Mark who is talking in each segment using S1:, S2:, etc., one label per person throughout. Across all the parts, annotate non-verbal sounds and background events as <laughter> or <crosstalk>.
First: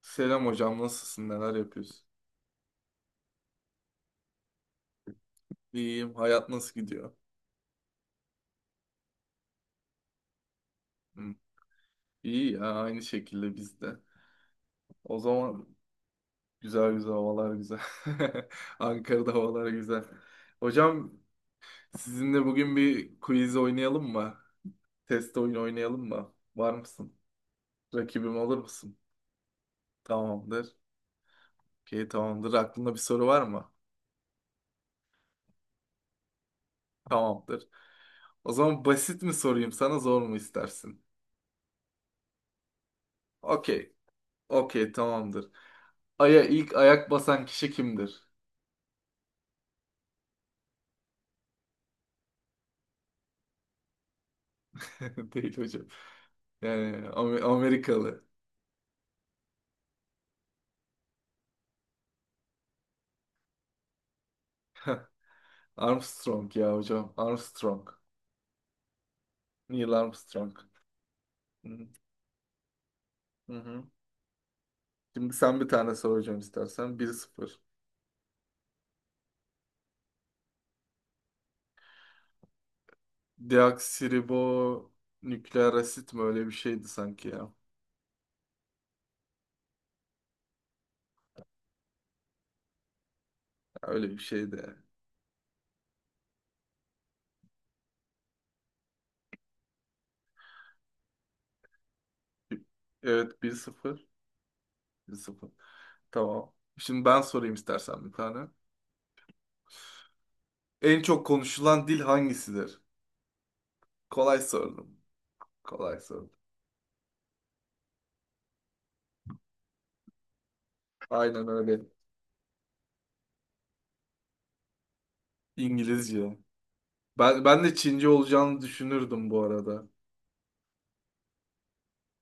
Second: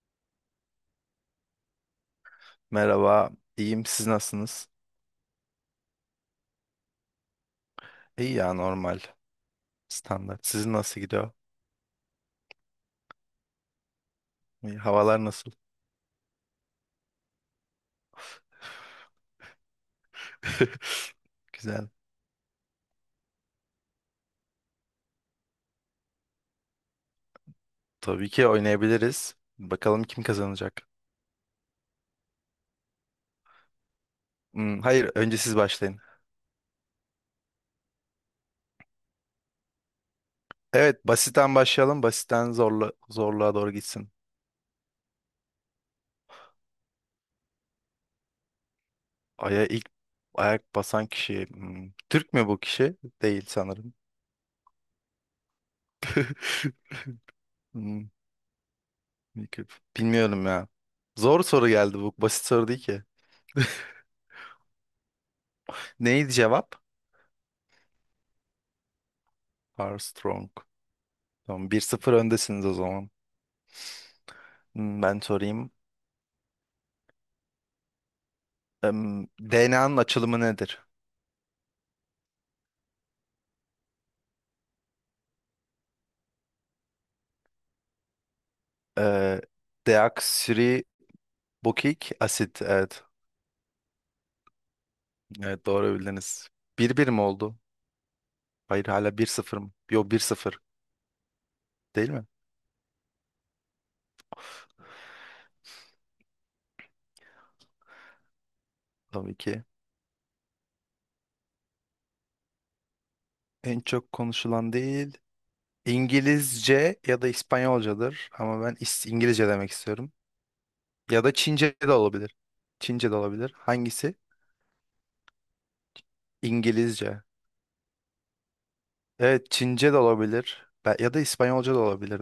S1: Selam hocam, nasılsın? Neler yapıyorsun?
S2: Merhaba, iyiyim. Siz nasılsınız?
S1: İyiyim. Hayat nasıl gidiyor?
S2: İyi ya normal, standart. Sizin nasıl gidiyor?
S1: Hı. İyi ya, aynı şekilde bizde.
S2: İyi.
S1: O
S2: Havalar nasıl?
S1: zaman güzel güzel havalar güzel. <laughs> Ankara'da havalar güzel. Hocam,
S2: <laughs> Güzel.
S1: sizinle bugün bir quiz oynayalım mı? Test oyunu oynayalım mı? Var mısın?
S2: Tabii
S1: Rakibim
S2: ki
S1: olur musun?
S2: oynayabiliriz. Bakalım kim
S1: Tamamdır.
S2: kazanacak.
S1: Okey, tamamdır. Aklında bir soru var mı?
S2: Hmm, hayır, önce siz başlayın.
S1: Tamamdır. O zaman basit mi sorayım sana, zor mu istersin?
S2: Evet, basitten başlayalım. Basitten zorlu, zorluğa doğru
S1: Okey.
S2: gitsin.
S1: Okey, tamamdır. Ay'a ilk ayak basan kişi kimdir?
S2: Aya ilk ayak basan kişi. Türk mü bu kişi? Değil sanırım.
S1: <laughs> Değil hocam. Yani
S2: <laughs> Hmm,
S1: Amerikalı.
S2: bilmiyorum Bilmiyorum ya. Zor soru geldi bu. Basit soru değil ki. Neydi
S1: Armstrong ya
S2: cevap?
S1: hocam. Armstrong. Neil
S2: Armstrong.
S1: Armstrong. Hı
S2: Tamam, bir
S1: hı.
S2: sıfır öndesiniz o zaman.
S1: Hı.
S2: Ben
S1: Şimdi sen bir
S2: sorayım.
S1: tane sor hocam istersen. 1-0.
S2: DNA'nın açılımı nedir?
S1: Deoksiribo nükleer asit mi? Öyle bir şeydi sanki ya.
S2: Ee, deoksiribonukleik asit. Evet.
S1: Öyle bir şeydi.
S2: Evet, doğru bildiniz. 1-1 mi oldu? Hayır, hala 1-0 mı? Yok, 1-0, değil mi?
S1: Evet, 1-0 1-0. Tamam. Şimdi ben sorayım istersen bir tane.
S2: Tabii ki.
S1: En çok konuşulan dil hangisidir?
S2: En çok
S1: Kolay
S2: konuşulan
S1: sordum.
S2: değil.
S1: Kolay sordum.
S2: İngilizce ya da İspanyolcadır. Ama ben İngilizce demek istiyorum. Ya da
S1: Aynen
S2: Çince
S1: öyle.
S2: de olabilir. Çince de olabilir. Hangisi?
S1: İngilizce.
S2: İngilizce.
S1: Ben de Çince olacağını düşünürdüm bu
S2: Evet,
S1: arada.
S2: Çince de olabilir. Ya da İspanyolca da olabilir.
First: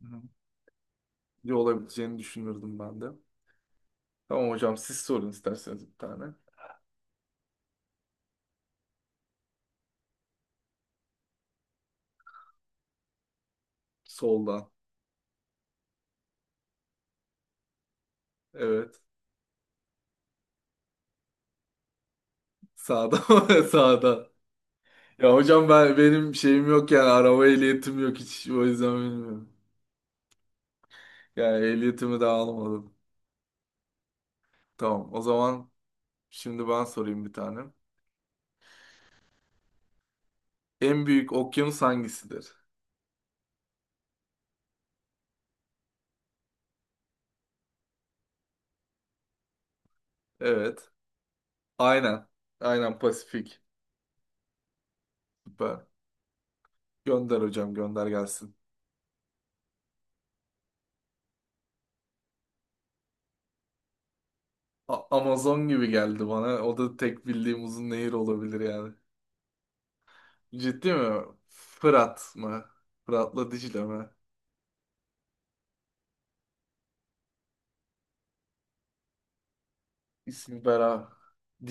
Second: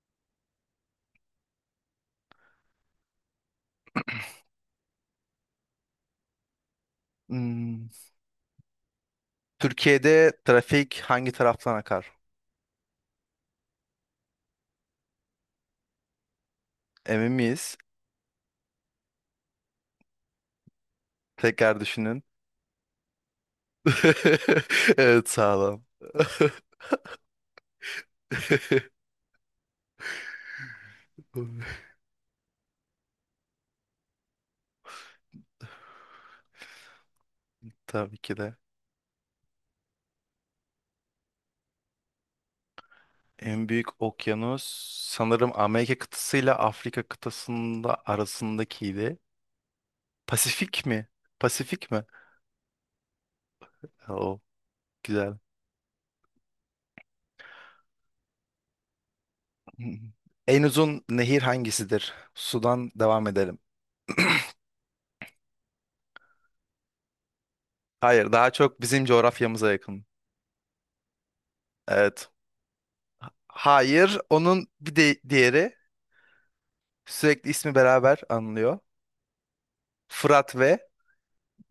S1: Hı. Ne olabileceğini düşünürdüm ben de. Tamam hocam siz sorun isterseniz bir tane.
S2: Hmm, Türkiye'de trafik hangi taraftan akar?
S1: Soldan.
S2: Emin miyiz?
S1: Evet.
S2: Tekrar düşünün.
S1: Sağdan. <laughs> Sağdan.
S2: <laughs> Evet,
S1: Ya hocam
S2: sağlam.
S1: ben benim şeyim yok, yani araba ehliyetim yok hiç, o yüzden
S2: <laughs>
S1: bilmiyorum. Yani ehliyetimi de almadım. Tamam, o zaman şimdi ben sorayım bir tane.
S2: Tabii ki de.
S1: En büyük okyanus hangisidir?
S2: En büyük okyanus sanırım Amerika kıtasıyla Afrika kıtasında arasındakiydi. Pasifik
S1: Evet.
S2: mi? Pasifik mi?
S1: Aynen. Aynen Pasifik.
S2: O güzel.
S1: Süper. Gönder hocam, gönder gelsin.
S2: <laughs> En uzun nehir hangisidir? Sudan devam edelim.
S1: Amazon gibi geldi bana. O da tek bildiğim uzun nehir
S2: Hayır, daha
S1: olabilir
S2: çok
S1: yani.
S2: bizim coğrafyamıza yakın.
S1: Ciddi mi?
S2: Evet.
S1: Fırat mı? Fırat'la Dicle mi?
S2: Hayır, onun bir de diğeri. Sürekli ismi beraber anılıyor. Fırat
S1: İsmi
S2: ve
S1: Bera.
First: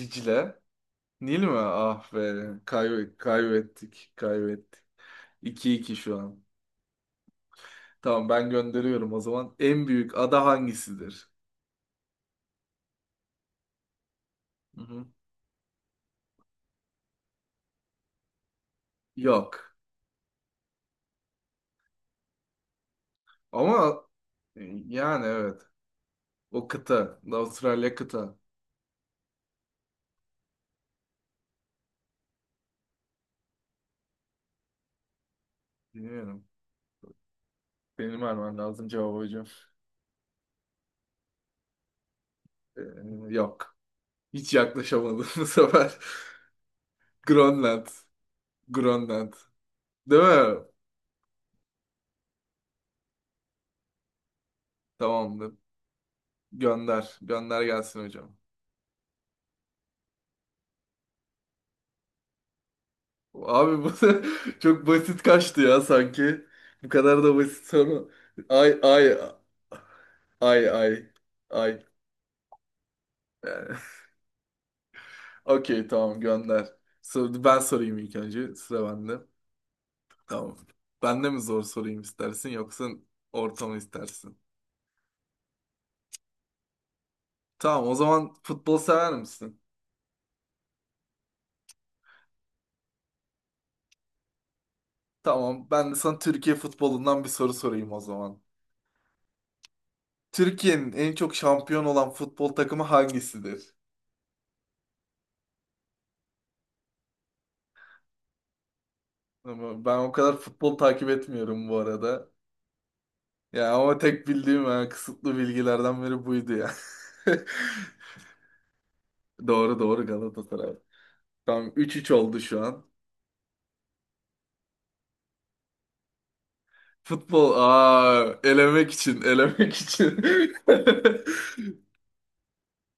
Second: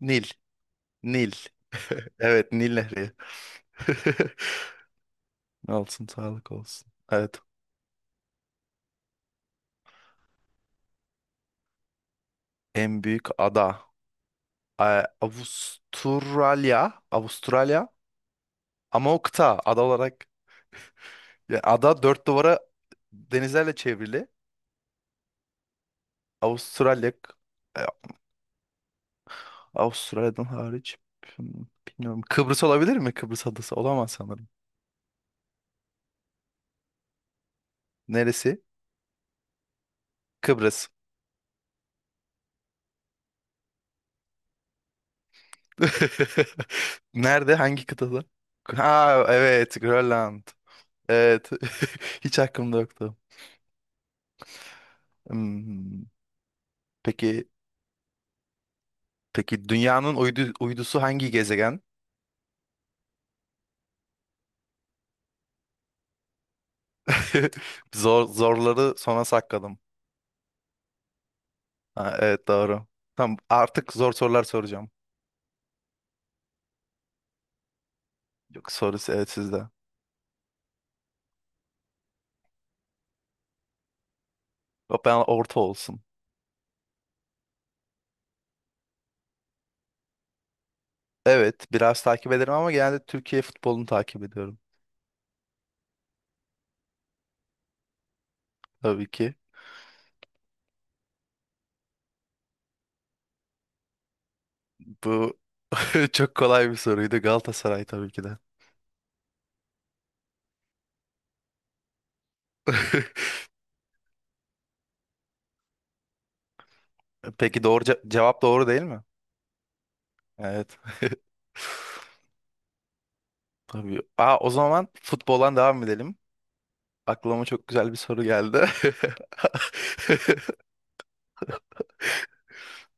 S2: Nil. Nil.
S1: Nil mi? Ah be.
S2: Evet, Nil Nehri.
S1: Kaybettik.
S2: <laughs>
S1: Kaybettik. 2 iki
S2: Olsun,
S1: şu an.
S2: sağlık olsun. Evet.
S1: Tamam ben gönderiyorum o zaman. En büyük ada hangisidir?
S2: En büyük ada.
S1: Hı
S2: Ee,
S1: hı.
S2: Avustralya. Avustralya. Ama o kıta.
S1: Yok.
S2: Ada olarak. Yani ada dört duvara denizlerle
S1: Ama
S2: çevrili.
S1: e, yani evet. O
S2: Avustralya.
S1: kıta.
S2: e,
S1: Avustralya kıta.
S2: Avustralya'dan hariç. Hmm, Bilmiyorum. Kıbrıs olabilir mi? Kıbrıs adası. Olamaz sanırım.
S1: Bilmiyorum. Benim vermem
S2: Neresi?
S1: lazım cevabı hocam.
S2: Kıbrıs.
S1: Ee, yok. Hiç yaklaşamadım <laughs> bu sefer.
S2: <laughs> Nerede?
S1: Grönland.
S2: Hangi kıtada? Ha,
S1: Grönland.
S2: evet,
S1: Değil
S2: Grönland.
S1: mi?
S2: Evet. <laughs> Hiç aklımda yoktu.
S1: Tamamdır.
S2: Hmm,
S1: Gönder.
S2: Peki
S1: Gönder gelsin hocam.
S2: peki dünyanın uydusu hangi gezegen?
S1: Abi bu <laughs> çok basit kaçtı ya sanki. Bu kadar da
S2: <laughs>
S1: basit soru.
S2: Zor
S1: Ay
S2: zorları
S1: ay
S2: sona sakladım.
S1: ay ay ay.
S2: Ha, evet, doğru. Tamam,
S1: Yani,
S2: artık zor sorular soracağım.
S1: <laughs> okey tamam gönder. Ben sorayım ilk önce.
S2: Yok,
S1: Sıra
S2: sorusu
S1: bende.
S2: evet sizde.
S1: Tamam. Ben de mi zor sorayım istersin, yoksa ortamı istersin?
S2: Yok, ben orta olsun.
S1: Tamam, o zaman futbol sever misin?
S2: Evet, biraz takip ederim ama genelde Türkiye futbolunu takip ediyorum.
S1: Tamam, ben de sana Türkiye futbolundan bir soru sorayım o zaman.
S2: Tabii ki.
S1: Türkiye'nin en çok şampiyon olan futbol takımı hangisidir?
S2: Bu <laughs> çok kolay bir soruydu. Galatasaray tabii ki de.
S1: Ama ben o kadar futbol takip etmiyorum bu arada.
S2: <laughs>
S1: Ya ama tek bildiğim, yani kısıtlı bilgilerden biri buydu ya.
S2: Peki, doğru
S1: <laughs>
S2: cevap, doğru değil mi?
S1: Doğru doğru Galatasaray.
S2: Evet. <laughs>
S1: Tamam, 3-3 oldu şu an.
S2: Tabii. Aa, o zaman futboldan devam edelim. Aklıma
S1: Futbol
S2: çok güzel bir soru
S1: aa
S2: geldi.
S1: elemek
S2: <laughs>
S1: için elemek için. <laughs>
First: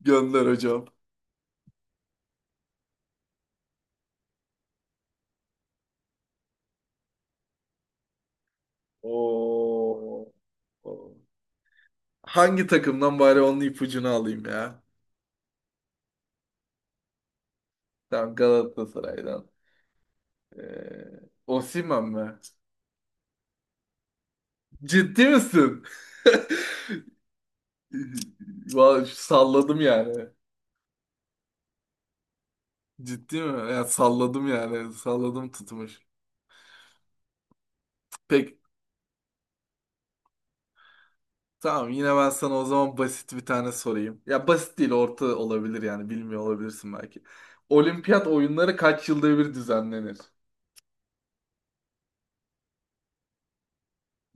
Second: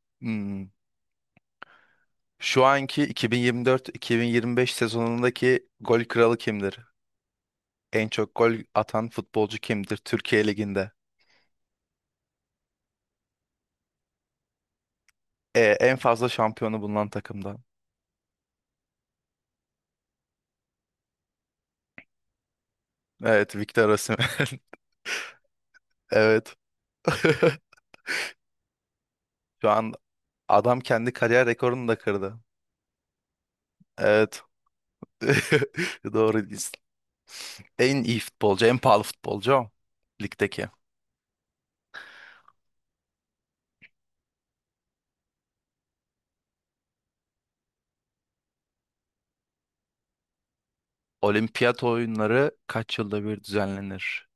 S1: Gönder
S2: Hmm.
S1: hocam.
S2: Şu anki 2024-2025 sezonundaki gol kralı kimdir? En çok gol atan futbolcu kimdir
S1: Oo.
S2: Türkiye Ligi'nde?
S1: Oo. Hangi takımdan bari onun ipucunu alayım ya?
S2: En fazla şampiyonu bulunan takımdan.
S1: Tamam Galatasaray'dan. Ee, Osimhen mi?
S2: Evet, Victor Osimhen.
S1: Ciddi misin?
S2: <laughs> Evet. <laughs>
S1: <laughs> Vallahi
S2: Şu
S1: salladım
S2: an
S1: yani.
S2: adam kendi kariyer rekorunu da kırdı.
S1: Ciddi mi? Ya
S2: Evet.
S1: salladım yani. Salladım tutmuş.
S2: <laughs> Doğru. En iyi
S1: Peki.
S2: futbolcu, en pahalı futbolcu o. Ligdeki.
S1: Tamam, yine ben sana o zaman basit bir tane sorayım. Ya basit değil, orta olabilir, yani bilmiyor olabilirsin belki. Olimpiyat oyunları kaç yılda bir düzenlenir?
S2: Olimpiyat oyunları kaç yılda bir düzenlenir?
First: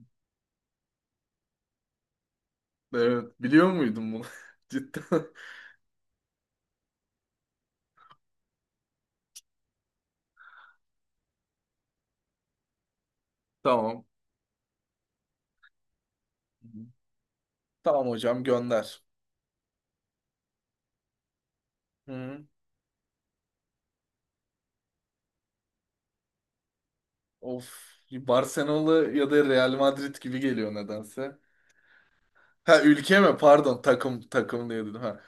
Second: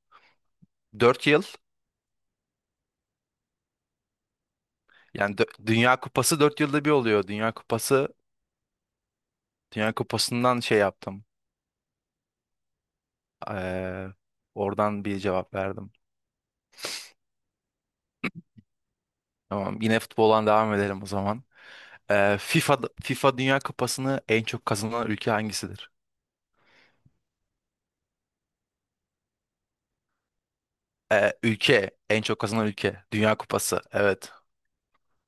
S2: 4 yıl.
S1: Evet, biliyor muydun bunu? <laughs> Cidden.
S2: Yani Dünya Kupası 4 yılda bir oluyor. Dünya Kupası'ndan şey yaptım.
S1: Tamam.
S2: Ee, oradan bir cevap verdim.
S1: Tamam hocam gönder.
S2: Tamam, yine futboldan devam edelim o zaman. Ee,
S1: Hı.
S2: FIFA FIFA Dünya Kupası'nı en çok kazanan ülke hangisidir?
S1: Of. Barcelona ya da Real Madrid gibi geliyor nedense.
S2: Ülke, en çok kazanan
S1: Ha,
S2: ülke.
S1: ülke mi?
S2: Dünya Kupası.
S1: Pardon, takım
S2: Evet.
S1: takım diye dedim ha.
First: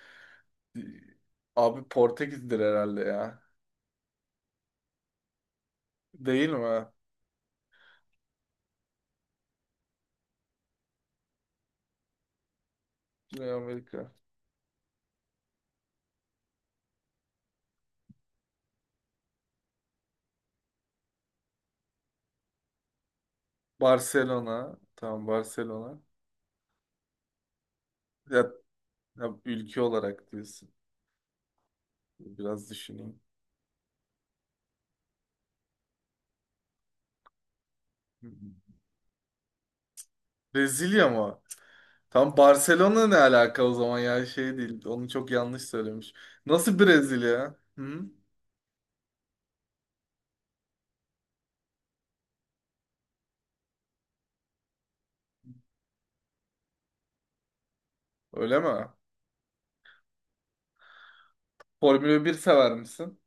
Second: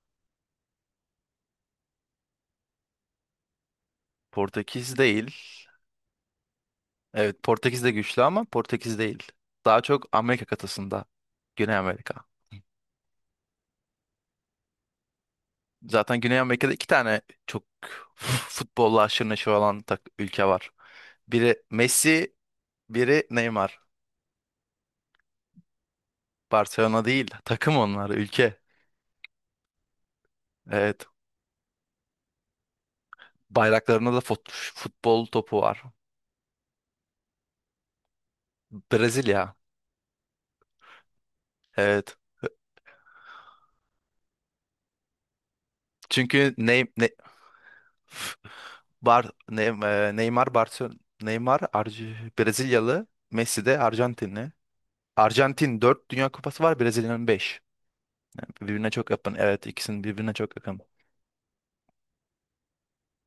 S1: Abi Portekiz'dir herhalde ya.
S2: Portekiz değil.
S1: Değil mi?
S2: Evet, Portekiz de güçlü ama Portekiz değil. Daha çok Amerika kıtasında. Güney Amerika.
S1: Güney Amerika.
S2: Zaten Güney Amerika'da iki tane çok <laughs> futbolla aşırı neşir olan ülke var. Biri Messi, biri Neymar.
S1: Barcelona. Tamam Barcelona.
S2: Barcelona değil, takım onlar,
S1: Ya,
S2: ülke.
S1: ya ülke olarak diyorsun.
S2: Evet.
S1: Biraz düşüneyim.
S2: Bayraklarında da futbol topu var.
S1: Hı hı.
S2: Brezilya.
S1: Brezilya mı?
S2: Evet.
S1: Tam Barcelona ne alaka o zaman ya, şey değil. Onu çok yanlış söylemiş.
S2: Çünkü
S1: Nasıl Brezilya? Hı?
S2: <laughs> Neymar Barcelona Neymar Arj- Brezilyalı, Messi de Arjantinli. Arjantin 4 Dünya Kupası var, Brezilya'nın 5. Yani
S1: Öyle mi?
S2: birbirine çok yakın. Evet, ikisinin birbirine çok yakın.
S1: Formula 1 sever misin?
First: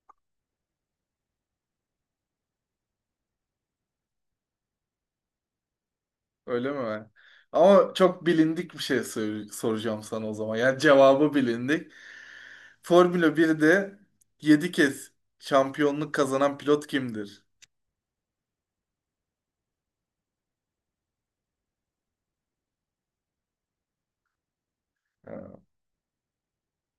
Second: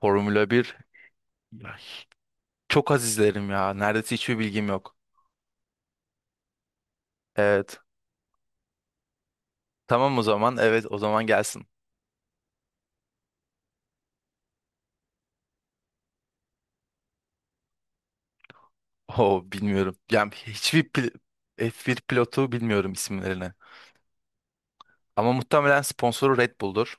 S2: Formula bir. Ya, çok az izlerim ya. Neredeyse hiçbir bilgim yok.
S1: Öyle mi?
S2: Evet.
S1: Ama çok bilindik bir şey soracağım
S2: Tamam, o
S1: sana o zaman.
S2: zaman.
S1: Yani
S2: Evet, o zaman
S1: cevabı
S2: gelsin.
S1: bilindik. Formula 1'de 7 kez şampiyonluk kazanan pilot kimdir?
S2: Oo, bilmiyorum. Yani hiçbir F1 pilotu bilmiyorum isimlerini. Ama
S1: Ha,
S2: muhtemelen sponsoru Red Bull'dur.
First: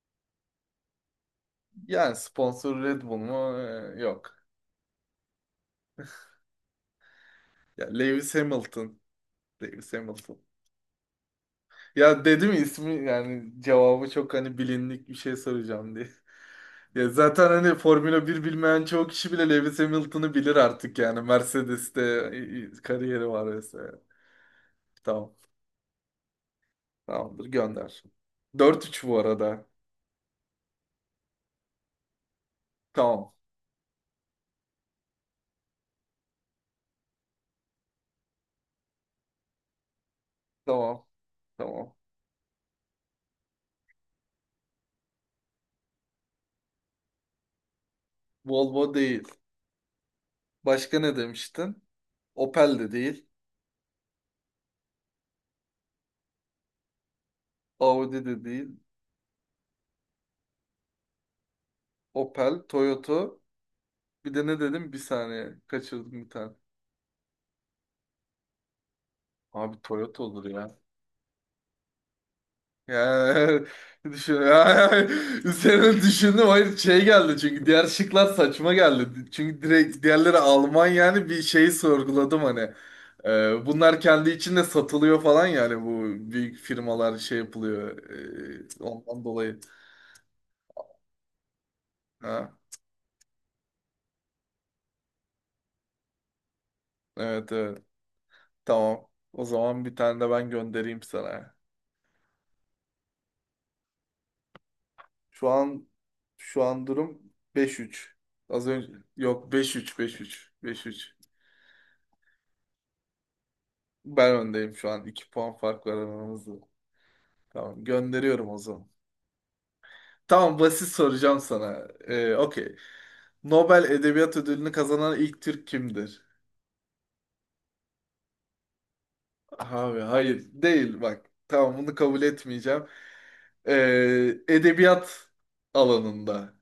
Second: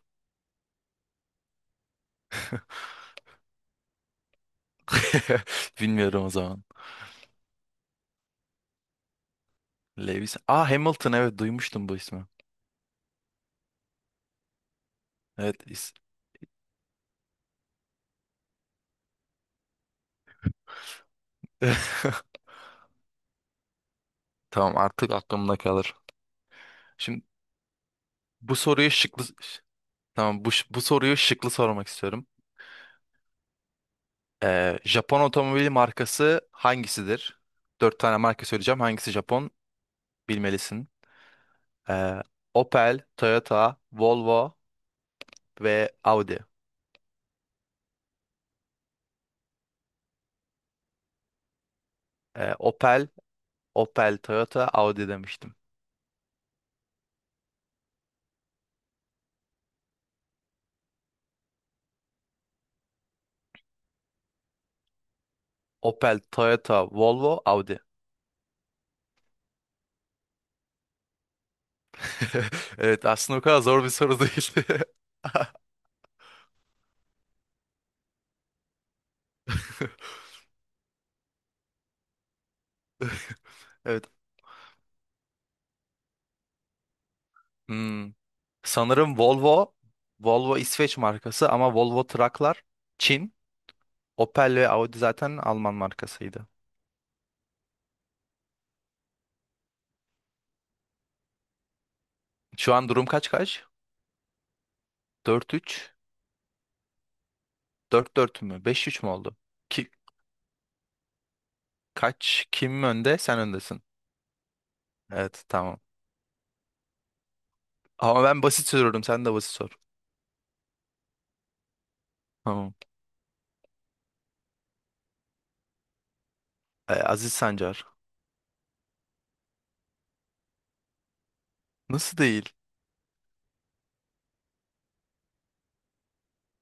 S1: yani sponsor Red Bull mu? Yok.
S2: <laughs> Bilmiyorum o zaman.
S1: Ya Lewis Hamilton. Lewis
S2: Lewis.
S1: Hamilton.
S2: Aa, Hamilton, evet, duymuştum bu
S1: Ya
S2: ismi.
S1: dedim ya, ismi, yani cevabı çok hani bilindik bir şey
S2: Evet.
S1: soracağım diye. <laughs> Ya zaten hani Formula 1 bilmeyen çoğu kişi bile Lewis Hamilton'ı bilir artık yani. Mercedes'te
S2: <laughs>
S1: kariyeri var vesaire.
S2: Tamam, artık
S1: Tamam.
S2: aklımda kalır. Şimdi
S1: Tamamdır gönder.
S2: bu
S1: Dört
S2: soruyu
S1: üç bu
S2: şıklı
S1: arada.
S2: Tamam, bu soruyu şıklı sormak istiyorum.
S1: Tamam.
S2: Japon otomobili markası hangisidir? Dört tane marka söyleyeceğim. Hangisi Japon? Bilmelisin.
S1: Tamam. Tamam.
S2: Ee, Opel, Toyota, Volvo ve Audi.
S1: Volvo değil. Başka ne demiştin?
S2: Ee,
S1: Opel de
S2: Opel,
S1: değil.
S2: Opel, Toyota, Audi demiştim.
S1: Audi de değil. Opel, Toyota. Bir de ne dedim? Bir saniye. Kaçırdım
S2: Opel,
S1: bir tane.
S2: Toyota, Volvo, Audi.
S1: Abi Toyota olur ya.
S2: <laughs> Evet, aslında o kadar
S1: Yani,
S2: zor bir
S1: <laughs>
S2: soru
S1: düşün, <laughs>
S2: değil. <laughs>
S1: yani, üzerine düşündüm. Hayır şey geldi, çünkü diğer şıklar saçma geldi. Çünkü direkt diğerleri Alman, yani bir şeyi sorguladım hani. Bunlar
S2: Evet.
S1: kendi içinde satılıyor falan, yani bu büyük firmalar şey yapılıyor.
S2: Hmm. Sanırım
S1: Ondan dolayı.
S2: Volvo İsveç markası ama Volvo
S1: Ha,
S2: Trucklar Çin. Opel ve Audi zaten Alman markasıydı.
S1: evet evet, tamam. O zaman bir tane de ben göndereyim sana.
S2: Şu an durum kaç kaç?
S1: Şu
S2: Dört
S1: an
S2: üç,
S1: şu an durum 5-3.
S2: 4-4 mü?
S1: Az
S2: Beş
S1: önce
S2: üç mü oldu?
S1: yok, beş
S2: Ki,
S1: üç beş üç beş üç
S2: kaç? Kim önde? Sen öndesin.
S1: Ben öndeyim şu an. iki
S2: Evet,
S1: puan
S2: tamam.
S1: fark var aramızda. Tamam
S2: Ama ben
S1: gönderiyorum o
S2: basit
S1: zaman.
S2: soruyorum, sen de basit sor.
S1: Tamam basit soracağım sana.
S2: Tamam.
S1: Okey. Nobel Edebiyat Ödülünü kazanan ilk Türk kimdir?
S2: Aziz Sancar.
S1: Abi hayır değil bak. Tamam bunu
S2: Nasıl
S1: kabul
S2: değil?
S1: etmeyeceğim. Ee, edebiyat alanında.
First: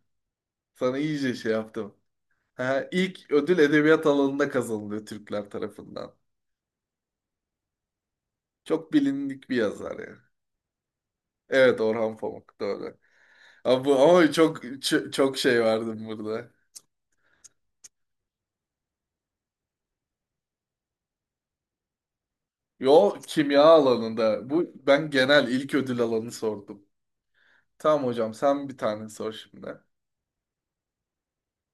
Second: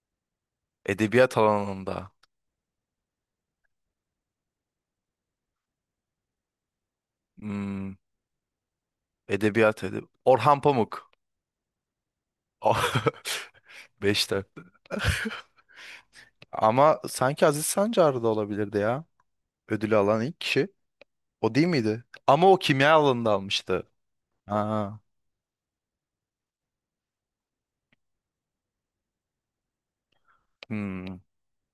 S1: Sana iyice
S2: Edebiyat
S1: şey yaptım.
S2: alanında.
S1: Ha, ilk ödül edebiyat alanında kazanılıyor Türkler tarafından.
S2: Hmm,
S1: Çok bilindik bir
S2: edebiyat
S1: yazar
S2: edeb
S1: yani.
S2: Orhan Pamuk.
S1: Evet, Orhan Pamuk doğru.
S2: <laughs>
S1: Ama
S2: Beşte.
S1: çok çok şey verdim burada.
S2: Ama sanki Aziz Sancar da olabilirdi ya. Ödülü alan ilk kişi. O değil miydi? Ama o kimya
S1: Yo,
S2: alanında
S1: kimya
S2: almıştı.
S1: alanında. Bu,
S2: Aa,
S1: ben genel ilk ödül alanı sordum. Tamam hocam sen bir tane sor şimdi.
S2: hmm.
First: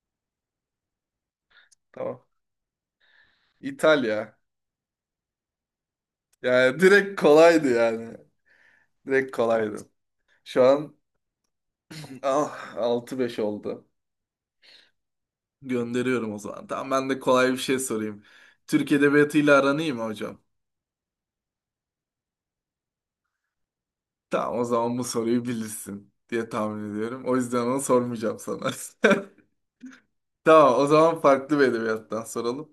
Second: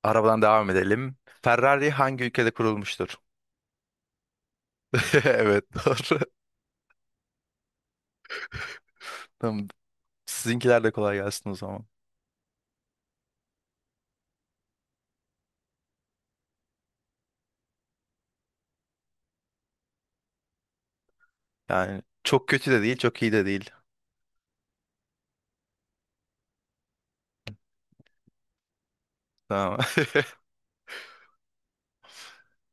S2: Arabadan devam edelim. Ferrari
S1: Tamam.
S2: hangi ülkede kurulmuştur?
S1: İtalya.
S2: <laughs> Evet, doğru.
S1: Yani direkt kolaydı yani. Direkt
S2: Tamam.
S1: kolaydı. Şu
S2: Sizinkiler de
S1: an
S2: kolay gelsin o zaman.
S1: ah, 6-5 oldu. Gönderiyorum o zaman. Tamam ben de kolay bir şey sorayım. Türk edebiyatıyla aran iyi mi hocam?
S2: Yani çok kötü de değil, çok iyi de değil.
S1: Tamam o zaman bu soruyu bilirsin diye tahmin ediyorum. O yüzden onu sormayacağım sana.
S2: Tamam.
S1: <laughs> Tamam o zaman farklı bir edebiyattan soralım.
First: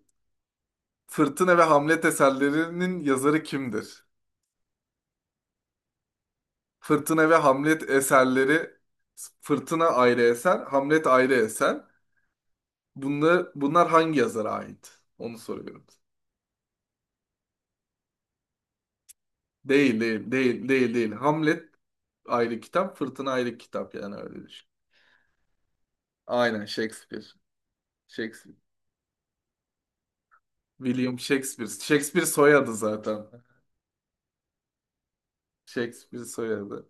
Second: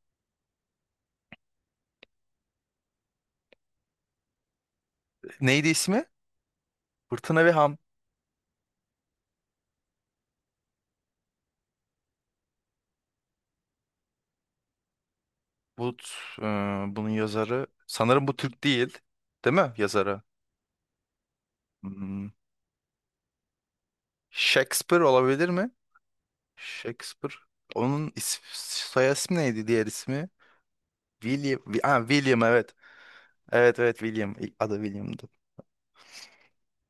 S1: Fırtına ve Hamlet eserlerinin yazarı kimdir?
S2: <laughs> Neydi ismi?
S1: Fırtına ve
S2: Fırtına ve Ham.
S1: Hamlet eserleri. Fırtına ayrı eser, Hamlet ayrı eser. Bunlar hangi yazara ait? Onu soruyorum.
S2: Bu, t- e, bunun yazarı. Sanırım bu Türk değil. Değil mi
S1: Değil,
S2: yazarı?
S1: değil, değil, değil, değil. Hamlet
S2: Hmm.
S1: ayrı kitap, Fırtına ayrı kitap, yani öyle düşün.
S2: Shakespeare olabilir mi?
S1: Aynen Shakespeare.
S2: Shakespeare. Onun
S1: Shakespeare.
S2: soy ismi neydi, diğer ismi?
S1: William
S2: William.
S1: Shakespeare.
S2: Ha,
S1: Shakespeare
S2: William,
S1: soyadı
S2: evet.
S1: zaten.
S2: Evet, evet, William. İlk adı William'dı.
S1: Shakespeare soyadı.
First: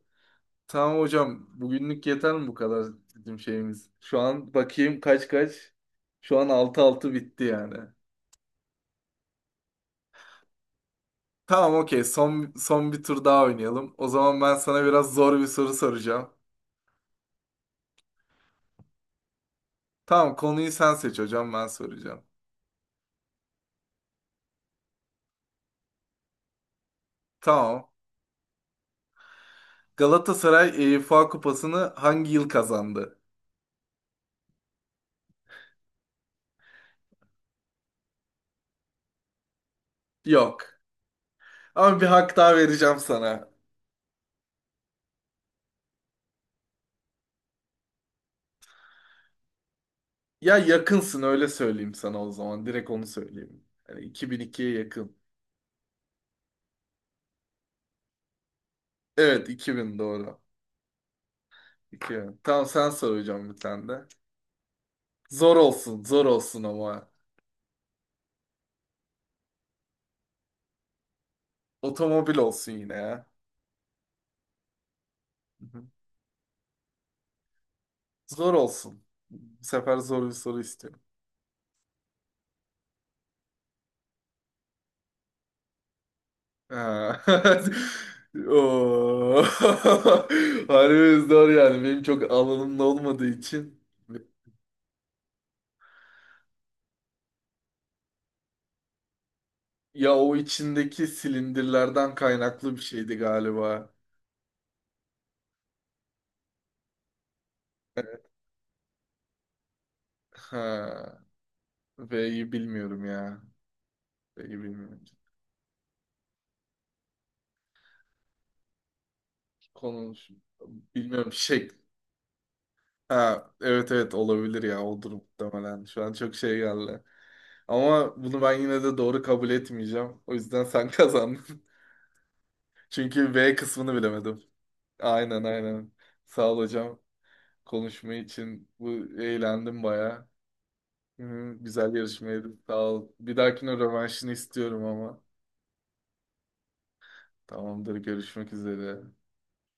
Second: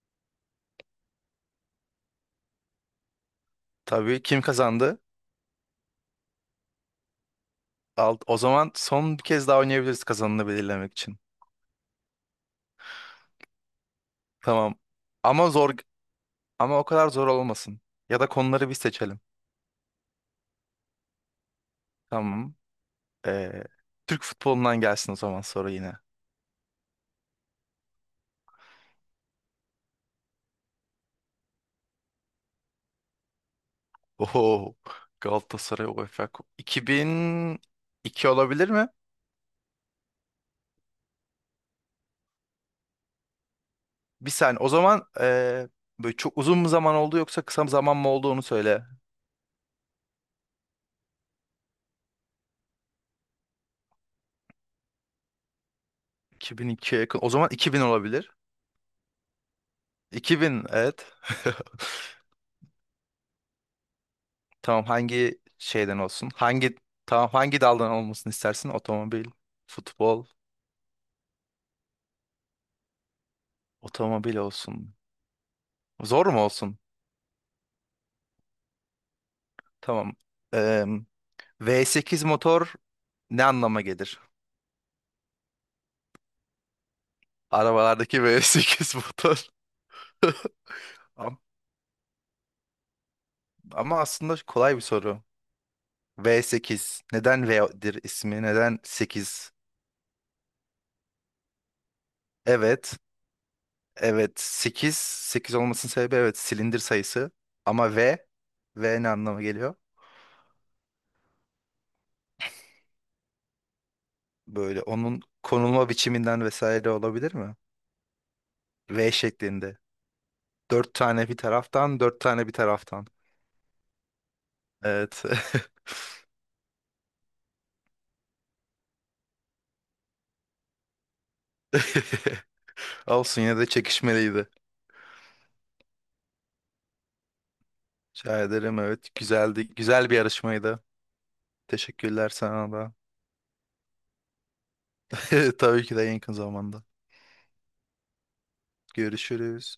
S1: Tamam hocam, bugünlük yeter mi bu kadar bizim şeyimiz? Şu
S2: Tabii, kim
S1: an
S2: kazandı?
S1: bakayım kaç kaç. Şu an 6-6 bitti yani.
S2: O zaman son bir kez daha oynayabiliriz kazanını belirlemek için.
S1: Tamam okey, son bir tur daha oynayalım. O zaman ben
S2: Tamam.
S1: sana biraz zor bir
S2: Ama
S1: soru
S2: zor
S1: soracağım.
S2: ama o kadar zor olmasın. Ya da konuları bir seçelim.
S1: Tamam konuyu sen seç hocam, ben soracağım.
S2: Tamam. Ee, Türk futbolundan gelsin o zaman soru yine.
S1: Tamam. Galatasaray UEFA Kupası'nı hangi yıl kazandı?
S2: Oho. Galatasaray UEFA 2002 olabilir mi?
S1: Yok. Ama bir hak daha vereceğim sana.
S2: Bir saniye. O zaman böyle çok uzun mu zaman oldu yoksa kısa bir zaman mı oldu onu söyle.
S1: Ya yakınsın, öyle söyleyeyim sana o zaman. Direkt onu söyleyeyim. Yani 2002'ye yakın.
S2: 2002'ye yakın. O zaman 2000 olabilir.
S1: Evet, 2000 doğru.
S2: 2000, evet. <laughs>
S1: 2000. Tamam sen sor hocam bir tane de.
S2: Tamam, hangi
S1: Zor
S2: şeyden
S1: olsun zor
S2: olsun?
S1: olsun
S2: Hangi
S1: ama.
S2: tamam hangi daldan olmasını istersin? Otomobil, futbol,
S1: Otomobil olsun yine ya.
S2: otomobil olsun.
S1: Hı hı.
S2: Zor mu olsun?
S1: Zor olsun. Bu sefer
S2: Tamam.
S1: zor bir soru
S2: Eee,
S1: istiyorum.
S2: V8 motor ne anlama gelir?
S1: Ha.
S2: Arabalardaki
S1: <laughs>
S2: V8 motor.
S1: Oo.
S2: <laughs>
S1: <laughs> Harbi
S2: Am-
S1: zor yani. Benim çok alanımda olmadığı için.
S2: Ama aslında kolay bir soru. V8. Neden V'dir ismi? Neden 8?
S1: Ya o içindeki silindirlerden kaynaklı bir
S2: Evet.
S1: şeydi galiba.
S2: Evet. 8. 8 olmasının sebebi, evet, silindir sayısı. Ama V. V ne anlama geliyor?
S1: Ha. V'yi bilmiyorum ya. V'yi
S2: Böyle
S1: bilmiyorum.
S2: onun konulma biçiminden vesaire olabilir mi? V şeklinde.
S1: Konu
S2: Dört tane
S1: bilmiyorum
S2: bir
S1: şey.
S2: taraftan, dört tane bir taraftan.
S1: Ha, evet evet olabilir ya o
S2: Evet.
S1: muhtemelen. Şu an çok şey geldi. Ama bunu ben yine de doğru kabul etmeyeceğim. O yüzden sen kazandın. <laughs>
S2: <laughs>
S1: Çünkü
S2: Olsun,
S1: V
S2: yine de
S1: kısmını bilemedim.
S2: çekişmeliydi.
S1: Aynen aynen. Sağ ol hocam. Konuşma
S2: Rica
S1: için
S2: ederim,
S1: bu,
S2: evet. Güzeldi.
S1: eğlendim
S2: Güzel bir
S1: bayağı.
S2: yarışmaydı.
S1: Hı, güzel
S2: Teşekkürler
S1: yarışmaydı.
S2: sana
S1: Sağ
S2: da.
S1: ol. Bir dahakine rövanşını istiyorum ama.
S2: <laughs> Tabii ki de, en yakın zamanda.
S1: Tamamdır. Görüşmek üzere.
S2: Görüşürüz.